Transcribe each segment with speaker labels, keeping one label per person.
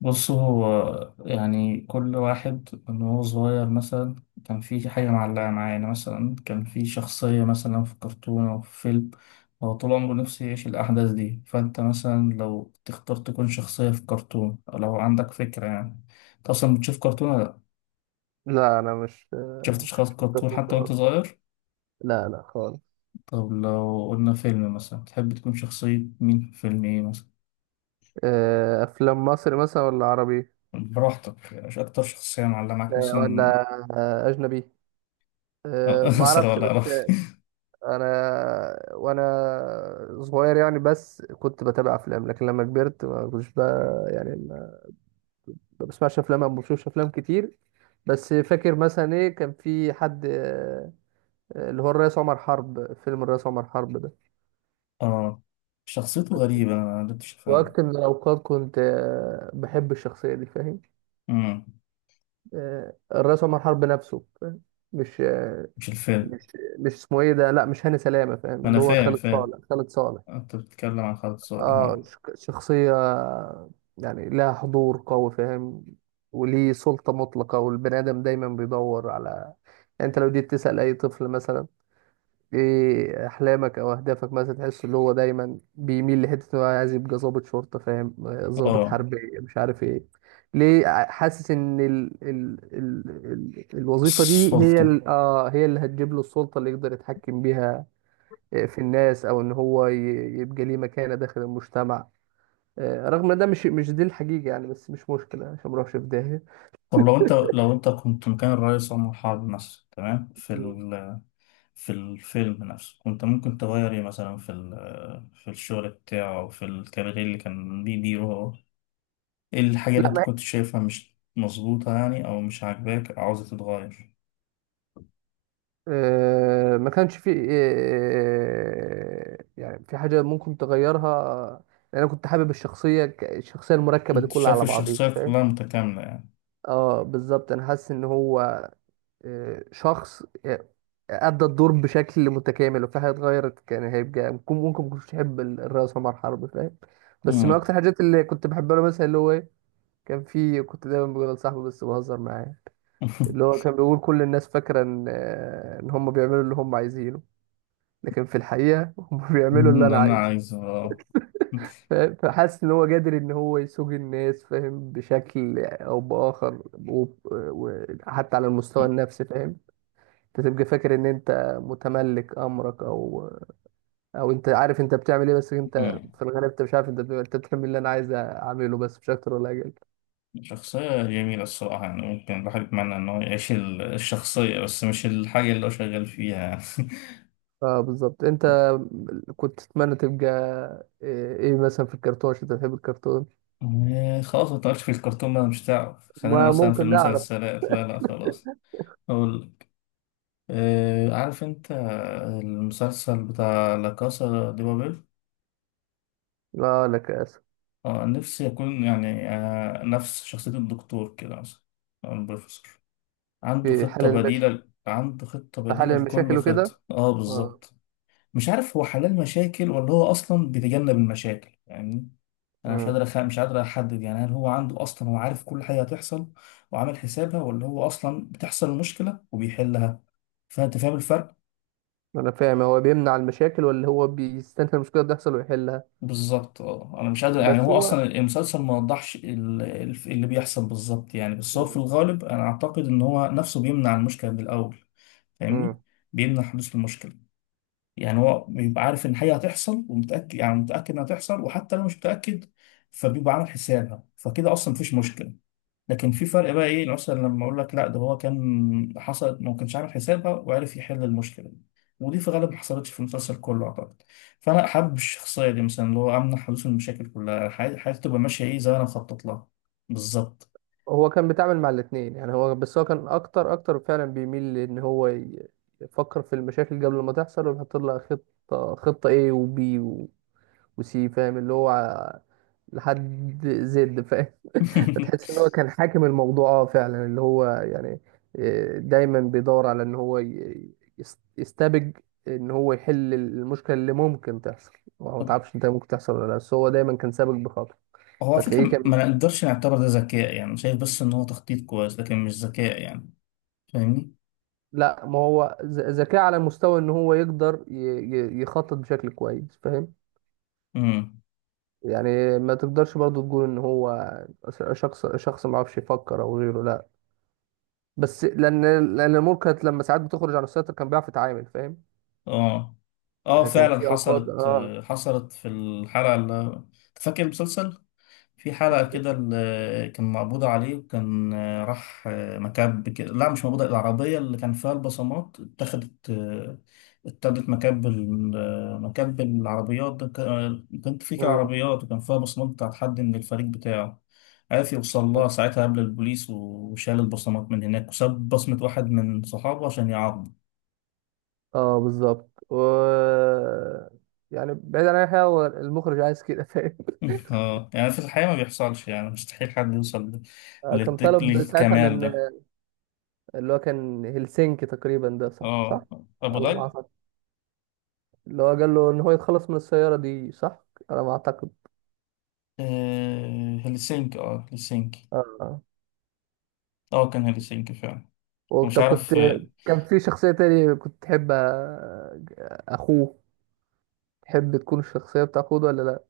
Speaker 1: بص، هو يعني كل واحد من هو صغير مثلا كان في حاجة معلقة معاه. يعني مثلا كان في شخصية مثلا في كرتون أو في فيلم. هو طول عمره نفسه يعيش الأحداث دي، فأنت مثلا لو تختار تكون شخصية في كرتون، أو لو عندك فكرة يعني. أنت أصلا بتشوف كرتون ولا لأ؟
Speaker 2: لا، انا مش
Speaker 1: شفت
Speaker 2: مش
Speaker 1: شخص
Speaker 2: مش مختلف
Speaker 1: كرتون
Speaker 2: في
Speaker 1: حتى
Speaker 2: الحوار.
Speaker 1: وأنت صغير؟
Speaker 2: لا، لا، خالص.
Speaker 1: طب لو قلنا فيلم مثلا، تحب تكون شخصية مين في فيلم إيه مثلا؟
Speaker 2: افلام مصري مثلا ولا عربي؟
Speaker 1: براحتك، مش أكتر شخصية معلقة معاك
Speaker 2: ولا
Speaker 1: مثلا.
Speaker 2: اجنبي؟ ما
Speaker 1: أسرة
Speaker 2: اعرفش
Speaker 1: ولا أقرب.
Speaker 2: بس. انا وانا صغير يعني، بس كنت بتابع افلام. لكن لما كبرت ما كنتش، بقى يعني ما بسمعش افلام او ما بشوفش افلام كتير. بس فاكر مثلا، ايه كان في حد اللي هو الرئيس عمر حرب، فيلم الرئيس عمر حرب ده.
Speaker 1: اه، شخصيته غريبة، أنا ما قدرتش أفهمها.
Speaker 2: وقت من الاوقات كنت بحب الشخصيه دي، فاهم.
Speaker 1: امم.
Speaker 2: الرئيس عمر حرب نفسه، فاهم؟ مش آه،
Speaker 1: مش الفيلم.
Speaker 2: مش مش اسمه ايه ده. لا، مش هاني سلامة، فاهم؟
Speaker 1: ما أنا
Speaker 2: اللي هو
Speaker 1: فاهم
Speaker 2: خالد
Speaker 1: فاهم.
Speaker 2: صالح، خالد صالح.
Speaker 1: أنت بتتكلم عن خالد صالح،
Speaker 2: اه،
Speaker 1: اه.
Speaker 2: شخصية يعني لها حضور قوي، فاهم. وليه سلطة مطلقة، والبني آدم دايما بيدور على. يعني انت لو جيت تسأل اي طفل مثلا ايه احلامك او اهدافك، مثلا تحس اللي هو دايما بيميل لحته إن هو عايز يبقى ضابط شرطه، فاهم؟ ضابط
Speaker 1: اه،
Speaker 2: حربي. مش عارف ايه. ليه حاسس ان ال الوظيفه دي، هي
Speaker 1: السلطة.
Speaker 2: هي اللي هتجيب له السلطه اللي يقدر يتحكم بيها. في الناس، او ان هو يبقى ليه مكانه داخل المجتمع. رغم ان ده مش دي الحقيقه يعني، بس مش مشكله عشان ما نروحش في داهيه.
Speaker 1: طب لو أنت لو أنت كنت مكان الرئيس عمر حرب مثلا، تمام،
Speaker 2: مم.
Speaker 1: في الفيلم نفسه كنت ممكن تغير إيه مثلا في الشغل بتاعه أو في الكارير اللي كان بيديره هو. إيه الحاجة اللي أنت
Speaker 2: لا.
Speaker 1: كنت شايفها مش مظبوطة يعني، أو مش عاجباك، أو عاوزة تتغير؟
Speaker 2: ما كانش في يعني في حاجة ممكن تغيرها. لأن أنا كنت حابب الشخصية الشخصية المركبة دي
Speaker 1: أنت
Speaker 2: كلها
Speaker 1: شايف
Speaker 2: على بعضيها،
Speaker 1: الشخصية
Speaker 2: فاهم.
Speaker 1: كلها متكاملة يعني؟
Speaker 2: اه بالظبط. أنا حاسس إن هو شخص أدى الدور بشكل متكامل. وفي حاجة اتغيرت كان هيبقى ممكن ما كنتش أحب الرئيس عمر حرب، فاهم. بس من
Speaker 1: امم.
Speaker 2: أكتر الحاجات اللي كنت بحبها له، مثلا اللي هو إيه، كان في كنت دايما بقول لصاحبي، بس بهزر معاه. اللي هو كان بيقول، كل الناس فاكرة إن هم بيعملوا اللي هم عايزينه، لكن في الحقيقة هم بيعملوا اللي
Speaker 1: إن
Speaker 2: أنا
Speaker 1: أنا
Speaker 2: عايزه،
Speaker 1: عايز
Speaker 2: فاهم؟ فحاسس إن هو قادر إن هو يسوق الناس، فاهم، بشكل أو بآخر. وحتى على المستوى النفسي، فاهم. أنت تبقى فاكر إن أنت متملك أمرك، أو أنت عارف أنت بتعمل إيه. بس أنت
Speaker 1: مم.
Speaker 2: في الغالب أنت مش عارف، أنت بتعمل اللي أنا عايز أعمله، بس مش أكتر ولا أقل.
Speaker 1: شخصية جميلة الصراحة، يعني ممكن الواحد يتمنى إن هو يعيش الشخصية، بس مش الحاجة اللي هو شغال فيها يعني.
Speaker 2: اه بالظبط. أنت كنت تتمنى تبقى إيه مثلا؟ في الكرتون عشان أنت بتحب الكرتون.
Speaker 1: إيه، خلاص، ما في الكرتون بقى مش هتعرف، خلينا
Speaker 2: ما
Speaker 1: مثلا في
Speaker 2: ممكن نعرف.
Speaker 1: المسلسلات، لا لا خلاص. أقول، عارف أنت المسلسل بتاع لا كاسا دي بابيل؟
Speaker 2: اه لك، آسف.
Speaker 1: نفسي أكون يعني نفس شخصية الدكتور كده مثلا، أو البروفيسور. عنده
Speaker 2: في حال
Speaker 1: خطة
Speaker 2: المشي،
Speaker 1: بديلة، عنده خطة
Speaker 2: في حل
Speaker 1: بديلة لكل
Speaker 2: المشاكل وكده.
Speaker 1: خطة. اه،
Speaker 2: اه.
Speaker 1: بالظبط. مش عارف هو حلال مشاكل ولا هو أصلا بيتجنب المشاكل يعني. أنا
Speaker 2: امم.
Speaker 1: مش قادر أحدد يعني، هل هو عنده، أصلا هو عارف كل حاجة هتحصل وعامل حسابها، ولا هو أصلا بتحصل المشكلة وبيحلها؟ فأنت فاهم الفرق؟
Speaker 2: انا فاهم، هو بيمنع المشاكل ولا هو بيستنى المشكله تحصل ويحلها؟
Speaker 1: بالظبط اه، أنا مش قادر يعني،
Speaker 2: بس
Speaker 1: هو
Speaker 2: هو.
Speaker 1: أصلا المسلسل ما وضحش اللي بيحصل بالظبط يعني، بس هو في الغالب أنا أعتقد إن هو نفسه بيمنع المشكلة من الأول. فاهمني؟
Speaker 2: امم.
Speaker 1: بيمنع حدوث المشكلة. يعني هو بيبقى عارف ان حاجه هتحصل، ومتاكد يعني متاكد انها هتحصل، وحتى لو مش متاكد فبيبقى عامل حسابها، فكده اصلا مفيش مشكله. لكن في فرق بقى، ايه مثلا لما اقول لك لا ده هو كان حصلت ما كانش عامل حسابها، وعرف يحل المشكله دي. ودي في غالب ما حصلتش في المسلسل كله اعتقد. فانا حابب الشخصيه دي، مثلا اللي هو امنع حدوث المشاكل كلها، حياتي تبقى ماشيه ايه زي ما انا مخطط لها. بالظبط.
Speaker 2: هو كان بيتعامل مع الاثنين يعني، هو بس هو كان اكتر اكتر فعلا بيميل لان هو يفكر في المشاكل قبل ما تحصل ويحط لها خطه، خطه ايه، وبي وسي فاهم، اللي هو لحد زد، فاهم. فتحس ان هو كان حاكم الموضوع. اه فعلا، اللي هو يعني دايما بيدور على ان هو يستبج، ان هو يحل المشكله اللي ممكن تحصل. ما هو تعرفش انت ممكن تحصل ولا لا، بس هو دايما كان سابق بخطوه.
Speaker 1: هو على فكره
Speaker 2: فتلاقيه كان.
Speaker 1: ما نقدرش نعتبر ده ذكاء يعني، شايف بس ان هو تخطيط كويس لكن مش ذكاء يعني. فاهمني؟
Speaker 2: لا، ما هو ذكاء على مستوى ان هو يقدر يخطط بشكل كويس، فاهم.
Speaker 1: امم.
Speaker 2: يعني ما تقدرش برضو تقول ان هو شخص ما عرفش يفكر او غيره، لا. بس لان الامور كانت لما ساعات بتخرج عن السيطره كان بيعرف يتعامل، فاهم.
Speaker 1: اه. اه
Speaker 2: يعني كان
Speaker 1: فعلا
Speaker 2: في اوقات،
Speaker 1: حصلت.
Speaker 2: اه.
Speaker 1: حصلت في الحلقة اللي، فاكر المسلسل، في حلقة كده اللي كان مقبوض عليه، وكان راح مكب كده، لا مش مقبوض، العربية اللي كان فيها البصمات اتخذت مكب مكب العربيات ده، كانت في كده
Speaker 2: مم.
Speaker 1: عربيات وكان فيها بصمات بتاعت حد من الفريق بتاعه. عرف يوصل لها ساعتها قبل البوليس، وشال البصمات من هناك، وساب بصمة واحد من صحابه عشان يعاقبه.
Speaker 2: اه بالظبط و. يعني بعيد عن اي حاجه، هو المخرج عايز كده، فاهم.
Speaker 1: اه يعني في الحقيقة ما بيحصلش يعني، مستحيل حد يوصل
Speaker 2: كان طلب ساعتها من،
Speaker 1: للكمال ده.
Speaker 2: اللي هو كان هلسنكي تقريبا ده، صح، صح.
Speaker 1: اه، أبو
Speaker 2: على ما
Speaker 1: ظبي.
Speaker 2: اعتقد. اللي هو قال له ان هو يتخلص من السياره دي، صح، على ما اعتقد.
Speaker 1: آه هلسنكي، اه هلسنكي.
Speaker 2: اه.
Speaker 1: اه كان هلسنكي فعلا. ومش
Speaker 2: طب كنت،
Speaker 1: عارف
Speaker 2: كان في شخصيه تاني كنت تحب اخوه. تحب تكون الشخصيه بتاع اخوه ده ولا لا؟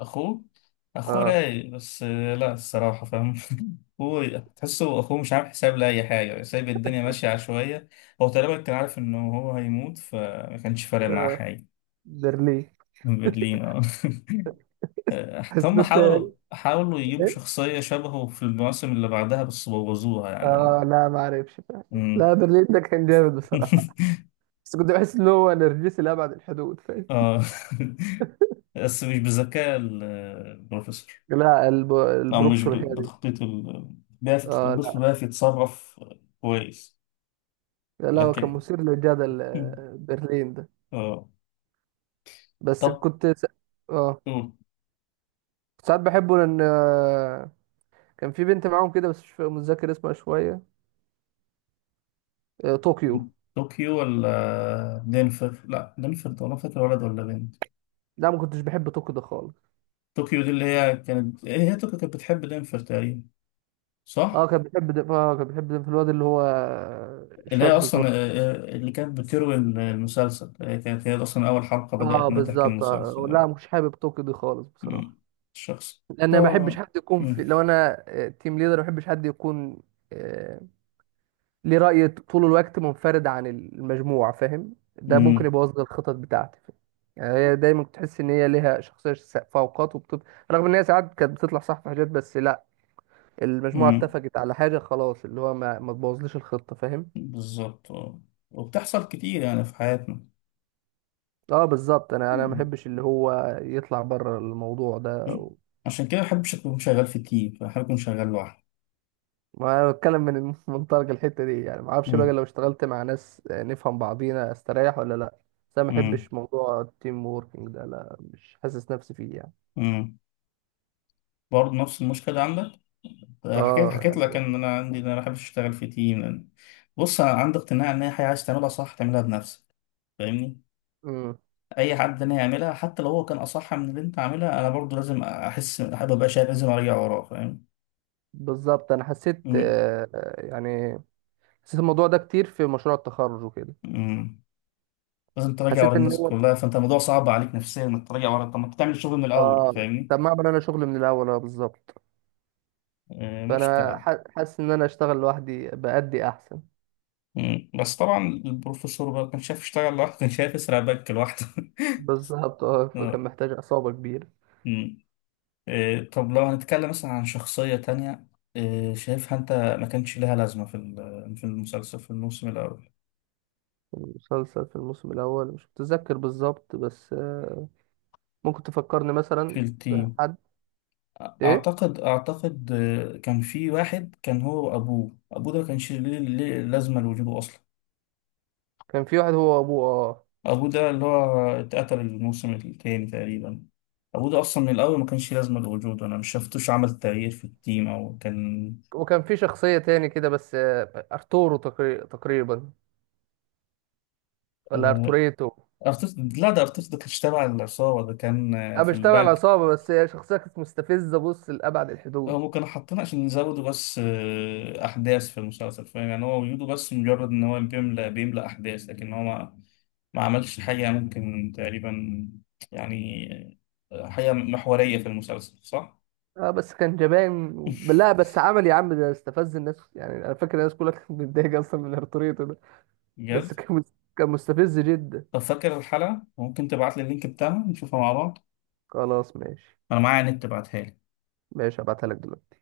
Speaker 1: أخوه. أخوه
Speaker 2: اه.
Speaker 1: رايق بس آه لا الصراحة فاهم. هو تحسه أخوه مش عامل حساب لأي حاجة، سايب الدنيا ماشية عشوائية. هو تقريبا كان عارف إنه هو هيموت فما كانش فارق معاه
Speaker 2: آه
Speaker 1: حاجة.
Speaker 2: برلين.
Speaker 1: برلين اه.
Speaker 2: بس
Speaker 1: هم
Speaker 2: كنت،
Speaker 1: حاولوا حاولوا يجيبوا
Speaker 2: ايه.
Speaker 1: شخصية شبهه في المواسم اللي بعدها بس بوظوها
Speaker 2: اه،
Speaker 1: يعني.
Speaker 2: لا ما اعرفش، فاهم.
Speaker 1: مم.
Speaker 2: لا، برلين ده كان جامد بصراحه. بس كنت بحس ان هو نرجسي لابعد الحدود، فاهم.
Speaker 1: اه بس مش بذكاء البروفيسور،
Speaker 2: لا،
Speaker 1: او مش
Speaker 2: البروفيسور هادي.
Speaker 1: بتخطيط البروفيسور
Speaker 2: اه،
Speaker 1: بيعرف يتصرف كويس.
Speaker 2: لا، لا، هو كان
Speaker 1: لكن
Speaker 2: مثير للجدل،
Speaker 1: مم.
Speaker 2: برلين ده.
Speaker 1: اه.
Speaker 2: بس
Speaker 1: طب.
Speaker 2: كنت س. اه،
Speaker 1: أوه.
Speaker 2: ساعات بحبه لان كان في بنت معاهم كده، بس مش متذكر اسمها شويه. طوكيو.
Speaker 1: طوكيو ولا دنفر؟ لا دنفر ده، انا فاكر ولد ولا بنت.
Speaker 2: لا، ما كنتش بحب طوكيو ده خالص.
Speaker 1: طوكيو دي اللي هي كانت، هي طوكيو كانت بتحب دنفر تقريبا. صح.
Speaker 2: اه كان بيحب ده في الواد اللي هو
Speaker 1: اللي هي
Speaker 2: شاب
Speaker 1: أصلا
Speaker 2: صغير.
Speaker 1: اللي كانت بتروي المسلسل، كانت هي أصلا أول حلقة بدأت
Speaker 2: اه
Speaker 1: إنها تحكي
Speaker 2: بالظبط.
Speaker 1: المسلسل
Speaker 2: لا،
Speaker 1: آه.
Speaker 2: مش حابب طوكيو دي خالص بصراحه.
Speaker 1: مم. الشخص.
Speaker 2: لان ما بحبش
Speaker 1: آه.
Speaker 2: حد يكون
Speaker 1: مم.
Speaker 2: في، لو انا تيم ليدر، ما بحبش حد يكون آه، ليه راي طول الوقت منفرد عن المجموعه، فاهم. ده ممكن
Speaker 1: مم.
Speaker 2: يبوظ لي الخطط بتاعتي، فاهم؟ يعني هي دايما تحس ان هي ليها شخصيه فوقات، وبتب. رغم ان هي ساعات كانت بتطلع صح في حاجات، بس لا، المجموعه
Speaker 1: مم.
Speaker 2: اتفقت على حاجه خلاص، اللي هو ما تبوظليش الخطه، فاهم.
Speaker 1: بالظبط آه. وبتحصل كتير يعني في حياتنا.
Speaker 2: اه بالظبط. انا ما
Speaker 1: مم.
Speaker 2: بحبش اللي هو يطلع بره الموضوع ده.
Speaker 1: مم. عشان كده مبحبش أكون شغال في تيم، بحب أكون شغال لوحدي.
Speaker 2: ما انا بتكلم من منطلق الحته دي يعني، ما اعرفش بقى
Speaker 1: مم.
Speaker 2: لو اشتغلت مع ناس نفهم بعضينا استريح ولا لا. بس انا ما
Speaker 1: مم.
Speaker 2: بحبش موضوع التيم ووركينج ده، لا، مش حاسس نفسي فيه يعني.
Speaker 1: مم. برضه نفس المشكلة عندك. حكيت
Speaker 2: اه
Speaker 1: حكيت
Speaker 2: يعني،
Speaker 1: لك إن أنا عندي، إن أنا مبحبش أشتغل في تيم لأن، بص أنا عندي اقتناع إن هي حاجة عايز تعملها صح تعملها بنفسك. فاهمني؟
Speaker 2: امم،
Speaker 1: اي حد انا هيعملها حتى لو هو كان اصح من اللي انت عاملها، انا برضو لازم احس، حابب ابقى شايف، لازم ارجع وراه. فاهم؟
Speaker 2: بالظبط. انا حسيت
Speaker 1: امم.
Speaker 2: يعني، حسيت الموضوع ده كتير في مشروع التخرج وكده.
Speaker 1: أمم. لازم تراجع ورا
Speaker 2: حسيت ان
Speaker 1: الناس
Speaker 2: هو،
Speaker 1: كلها، فانت الموضوع صعب عليك نفسيا انك تراجع ورا، طب ما تعمل الشغل من الاول.
Speaker 2: اه.
Speaker 1: فاهمني؟
Speaker 2: طب ما اعمل انا شغل من الاول. اه بالظبط.
Speaker 1: آه،
Speaker 2: فانا
Speaker 1: مشكله.
Speaker 2: حاسس ان انا اشتغل لوحدي بأدي احسن.
Speaker 1: أمم. بس طبعا البروفيسور بقى كان شايف يشتغل لوحده، كان شايف يسرق بنك لوحده.
Speaker 2: بالظبط. اه، فكان
Speaker 1: آه.
Speaker 2: محتاج عصابه كبيره.
Speaker 1: أمم. طب لو هنتكلم مثلا عن شخصيه تانية، شايفها انت ما كانش لها لازمه في المسلسل، في الموسم الاول،
Speaker 2: المسلسل في الموسم الأول مش متذكر بالظبط، بس ممكن تفكرني
Speaker 1: في
Speaker 2: مثلا
Speaker 1: التيم.
Speaker 2: بحد. إيه،
Speaker 1: اعتقد اعتقد كان في واحد كان هو وابوه، ابوه ده ما كانش ليه لازمه لوجوده اصلا.
Speaker 2: كان في واحد هو وأبوه،
Speaker 1: ابوه ده اللي هو اتقتل الموسم التاني تقريبا. ابوه ده اصلا من الاول ما كانش لازمه لوجوده، انا مش شفتوش عمل تغيير في التيم او كان
Speaker 2: وكان في شخصية تاني كده، بس أرتورو تقريبا، ولا
Speaker 1: آه،
Speaker 2: أرتوريتو.
Speaker 1: ارتيتا. لا ده ارتيتا ده كانش تابع العصابه، ده كان
Speaker 2: أنا
Speaker 1: في
Speaker 2: مش تابع
Speaker 1: البنك.
Speaker 2: العصابة، بس هي شخصية كانت مستفزة، بص، لأبعد الحدود.
Speaker 1: هم كانوا حاطينه عشان يزودوا بس احداث في المسلسل، فاهم يعني، هو وجوده بس مجرد ان هو بيملى بيملى احداث، لكن هو ما عملش حاجة ممكن تقريبا يعني حاجة محورية في المسلسل، صح؟
Speaker 2: اه، بس كان جبان لا، بس عمل يا عم ده استفز الناس. يعني انا فاكر الناس كلها كانت متضايقه اصلا من ارتوريتو ده.
Speaker 1: بجد؟
Speaker 2: بس كان مستفز جدا.
Speaker 1: طب فاكر الحلقة؟ ممكن تبعت لي اللينك بتاعها نشوفها مع بعض؟
Speaker 2: خلاص ماشي.
Speaker 1: أنا معايا نت تبعتها لي.
Speaker 2: ماشي، هبعتها لك دلوقتي.